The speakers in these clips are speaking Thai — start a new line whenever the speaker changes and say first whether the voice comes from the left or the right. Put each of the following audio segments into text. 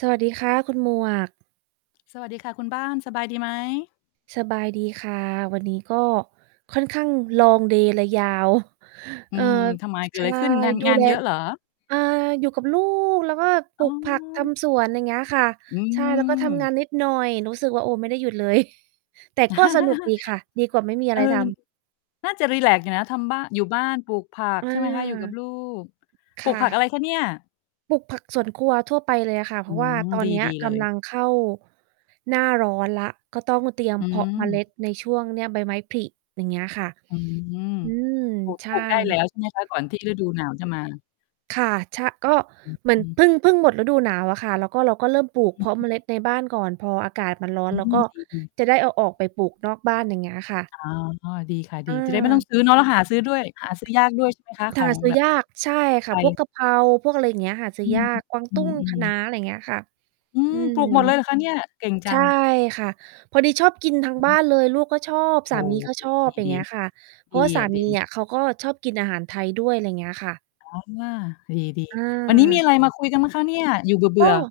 right: สวัสดีค่ะคุณหมวก
left: สวัสดีค่ะคุณบ้าน สบายดีไหม?
right: สบายดีค่ะ วันนี้ก็ค่อนข้าง Long day เลยยาว
left: อ
right: เ
left: ื
right: อ่อ
left: ม ทำไม
right: ช
left: เกิ
right: ใ
left: ด
right: ช
left: อะ
right: ่
left: ไรขึ้น งาน
right: ดู
left: งาน
right: แล
left: เยอะเหรอ?
right: อ่า อยู่กับลูกแล้วก็ป
left: อ
right: ล
left: ๋
right: ูกผักท
left: อ
right: ำสวน อย่างเงี้ยค่ะ
left: อื
right: ใช่ แล้วก็ทำงา
left: ม
right: นนิดหน่อย รู้สึกว่า โอ้ ไม่ได้หยุดเลย แต่ก็สนุกดีค่ะ ดีกว่าไม่มีอ
left: เ
right: ะ
left: อ
right: ไร
left: อ
right: ทำ
left: น่าจะรีแลกซ์อยู่นะ ทำบ้าน อยู่บ้านปลูกผัก
right: อา
left: ใช่ไหมคะ? อยู่กับลูก
right: ค
left: ปลู
right: ่
left: กผัก
right: ะ
left: อะไรคะเนี่ย?
right: ปลูกผักสวนครัวทั่วไปเลยอะค่ะ เ
left: อ
right: พ
left: ื
right: ราะว่า
left: ม
right: ตอ
left: ด
right: น
left: ี
right: เนี้
left: ด
right: ย
left: ีเ
right: ก
left: ลย
right: ำลังเข้า หน้าร้อนแล้ว ก็ต้องเตรียม
left: อื
right: เพาะเมล
left: ม
right: ็ดในช่วงเนี่ย ใบไม้ผลิ อย่างเงี้ยค่ะ
left: อืม
right: อืม
left: ปลูก
right: ใช
left: ปล
right: ่
left: ูกได้แล้วใช่ไหมคะ ก่อนที่ฤดูหนาวจะมา?
right: ค่ะ ชะ ก็
left: อ
right: เหมือ
left: ื
right: น
left: อ
right: พึ่ง พึ่งหมดฤดูหนาวอะค่ะ แล้วก็เราก็เริ่มปล
left: อ
right: ูกเพาะเม
left: ื
right: ล
left: อ ๆ
right: ็ดในบ้านก่อน พออากาศมันร้อ
left: อ
right: น
left: ื
right: เราก
left: ม
right: ็
left: ดี ๆ
right: จะได้เอาออกไปปลูกนอกบ้าน อย่างเงี้ยค่ะ
left: อ๋อ ดีค่ะ ดี จะได้ไม่ต้อง
right: อา
left: ซื้อ เนาะ หาซื้อด้วย หาซื้อยาก ด้วยใช่ไหม คะ?
right: ห
left: ขอ
right: า
left: ง
right: ซื้
left: แบ
right: อ
left: บ
right: ยาก ใช่
left: ไ
right: ค
left: ท
right: ่ะ พ
left: ย?
right: วกกะเพรา พวกอะไรอย่างเงี้ย หาซื้
left: อื
right: อย
left: ม
right: าก กวาง
left: อื
right: ตุ้ง ค
left: อ
right: ะน้า
left: ๆ
right: อะไรเงี้ยค่ะ
left: อื
right: อื
left: ม ป
right: ม
left: ลูก หมดเลยเหรอคะเนี่ย? เก่งจ
right: ใ
left: ั
right: ช่
left: ง
right: ค่ะ พอดีชอบกินทั้ง
left: อือ
right: บ้า
left: ฮึ
right: นเลย ลูกก็ชอบ
left: โ
right: ส
left: อ้
right: ามีก็
left: โฮ
right: ชอบ อย่า
left: ด
right: ง
left: ี
right: เงี้ยค่ะ เ
left: ๆ
right: พร
left: ด
right: า
left: ี
right: ะว่าส
left: อ
right: า
left: ะ ด
right: มี
left: ี
right: อะ เขาก็ชอบกินอาหารไทยด้วย อะไรเงี้ยค่ะ
left: อ๋อ ดี ๆ วันนี้มี
right: อา
left: อะไรมาคุยกันบ้างคะเนี่ย? อยู่เบ
right: ก
left: ื่อ
right: ็
left: ๆ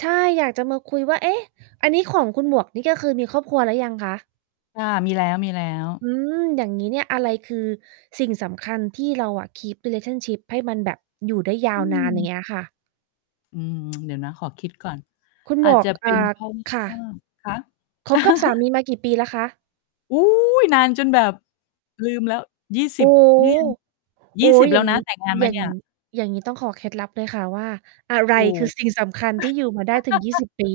right: ใช่ อยากจะมาคุยว่า เอ๊ะ อันนี้ของคุณหมวกนี่ก็คือมีครอบครัวแล้วยังคะ?
left: ค่ะ มีแล้ว ๆ
right: อืม อย่างงี้เนี่ย อะไรคือสิ่งสำคัญ ที่เราอะ keep relationship ให้มันแบบอยู่ได้ย
left: อ
right: า
left: ื
right: วนาน? อย่าง
left: ม
right: เงี้ยค่ะ
left: อืม เดี๋ยวนะขอคิดก่อน
right: คุณ
left: อ
right: หม
left: าจ
right: ว
left: จ
right: ก
left: ะเป
right: อ่า
left: ็น เพราะ
right: ค่
left: ว่า
right: ะ
left: คะ?
right: คบกับสามีมากี่ปีแล้วคะ?
left: อุ๊ย นานจนแบบ ลืมแล้ว ยี่ส
right: โอ
left: ิ
right: ้
left: บ
right: โฮ
left: นี่ไง ย
right: โอ
left: ี
right: ๊
left: ่สิ
right: ย
left: บ แ
right: อ
left: ล
right: ย
left: ้
right: ่
left: ว
right: าง
left: น
right: ง
left: ะ
right: ี้
left: แต่งงาน
right: อ
left: ม
right: ย
left: า
right: ่า
left: เน
right: ง
left: ี่ย
right: อย่างงี้ต้องขอเคล็ดลับเลยค่ะว่า อะไร
left: โอ้
right: คือสิ่งสำคัญที่อยู่มาได้ถึง 20 ปี?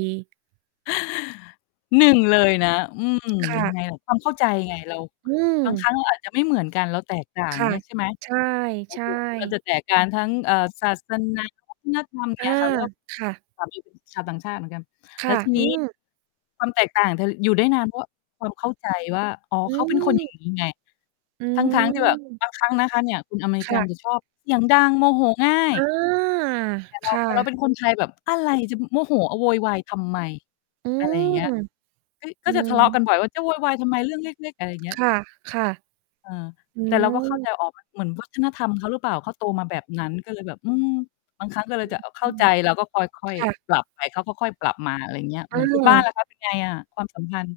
left: 1 เลยนะ อืม
right: ค่
left: ยังไ
right: ะ
left: งล่ะ ความเข้าใจไง เรา
right: อื
left: บางครั้
right: ม
left: งเราอาจจะไม่เหมือนกัน เราแตกต่าง
right: ค่ะ
left: เงี้ย ใช่ไหม?
right: ใช
left: โอ
right: ่
left: เค เรา
right: ๆ
left: จะแตกการทั้ง เอ่อ ศาสนา วัฒนธรรม อย่าง
right: อ
left: เง
right: า
left: ี้ยค่ะ เพราะว่า
right: ค่ะ
left: สามีเป็น ชาวต่างชาติเหมือนกัน
right: ค
left: แล
right: ่
left: ้
right: ะ
left: วที
right: อ
left: น
right: ื
left: ี้
right: อ
left: ความแตกต่างเธอ อยู่ได้นานเพราะ ว ความเข้าใจว่า อ๋อ
right: อื
left: เขาเป็นคน อย่าง
right: อ
left: งี้ ไง
right: อื
left: ทั้ง ๆ ที่แบบ
right: ม
left: บางครั้ง นะคะเนี่ย คนอเมร
right: ค
left: ิก
right: ่
left: ัน
right: ะ
left: จะชอบเสียงดังโมโหง่า
right: อ
left: ย
right: า
left: แต่เ
right: ค
left: รา
right: ่
left: แต่เราเป็
right: ะ
left: นคนไทยแบบ อะไรจะ ม โมโห อ โวยวายทำไม?
right: อื
left: อะไรอย่างเง
right: ม
left: ี้ย เฮ้ย ก
right: อ
left: ็
right: ื
left: จะทะเลาะก
right: อ
left: ันบ่อยว่า จะโวยวายทำไมเรื่องเล็ก ๆ? อะไรอย่างเงี้
right: ค
left: ย
right: ่ะ
left: เออ
right: ๆ อื
left: แต่เรา ก็เข้าใ
right: อ
left: จ อ๋อ มัน เหมือนวัฒนธรรมเขาหรือเปล่า? เขาโตมาแบบนั้นก็เลยแบบ อืม บางครั้ง
right: เ
left: ก็
right: ออ
left: เลยจะ อ เข
right: อ
left: ้
right: ื
left: าใ
right: ม
left: จ เราก็ค่อย
right: ค่ะ
left: ๆ ปรับไป เขาค่อยปรับมา อะไรเงี้ย เห
right: อ
left: มือน คุณบ้าน
right: า
left: ล่ะคะเป็นไงอะ ความสัมพันธ์?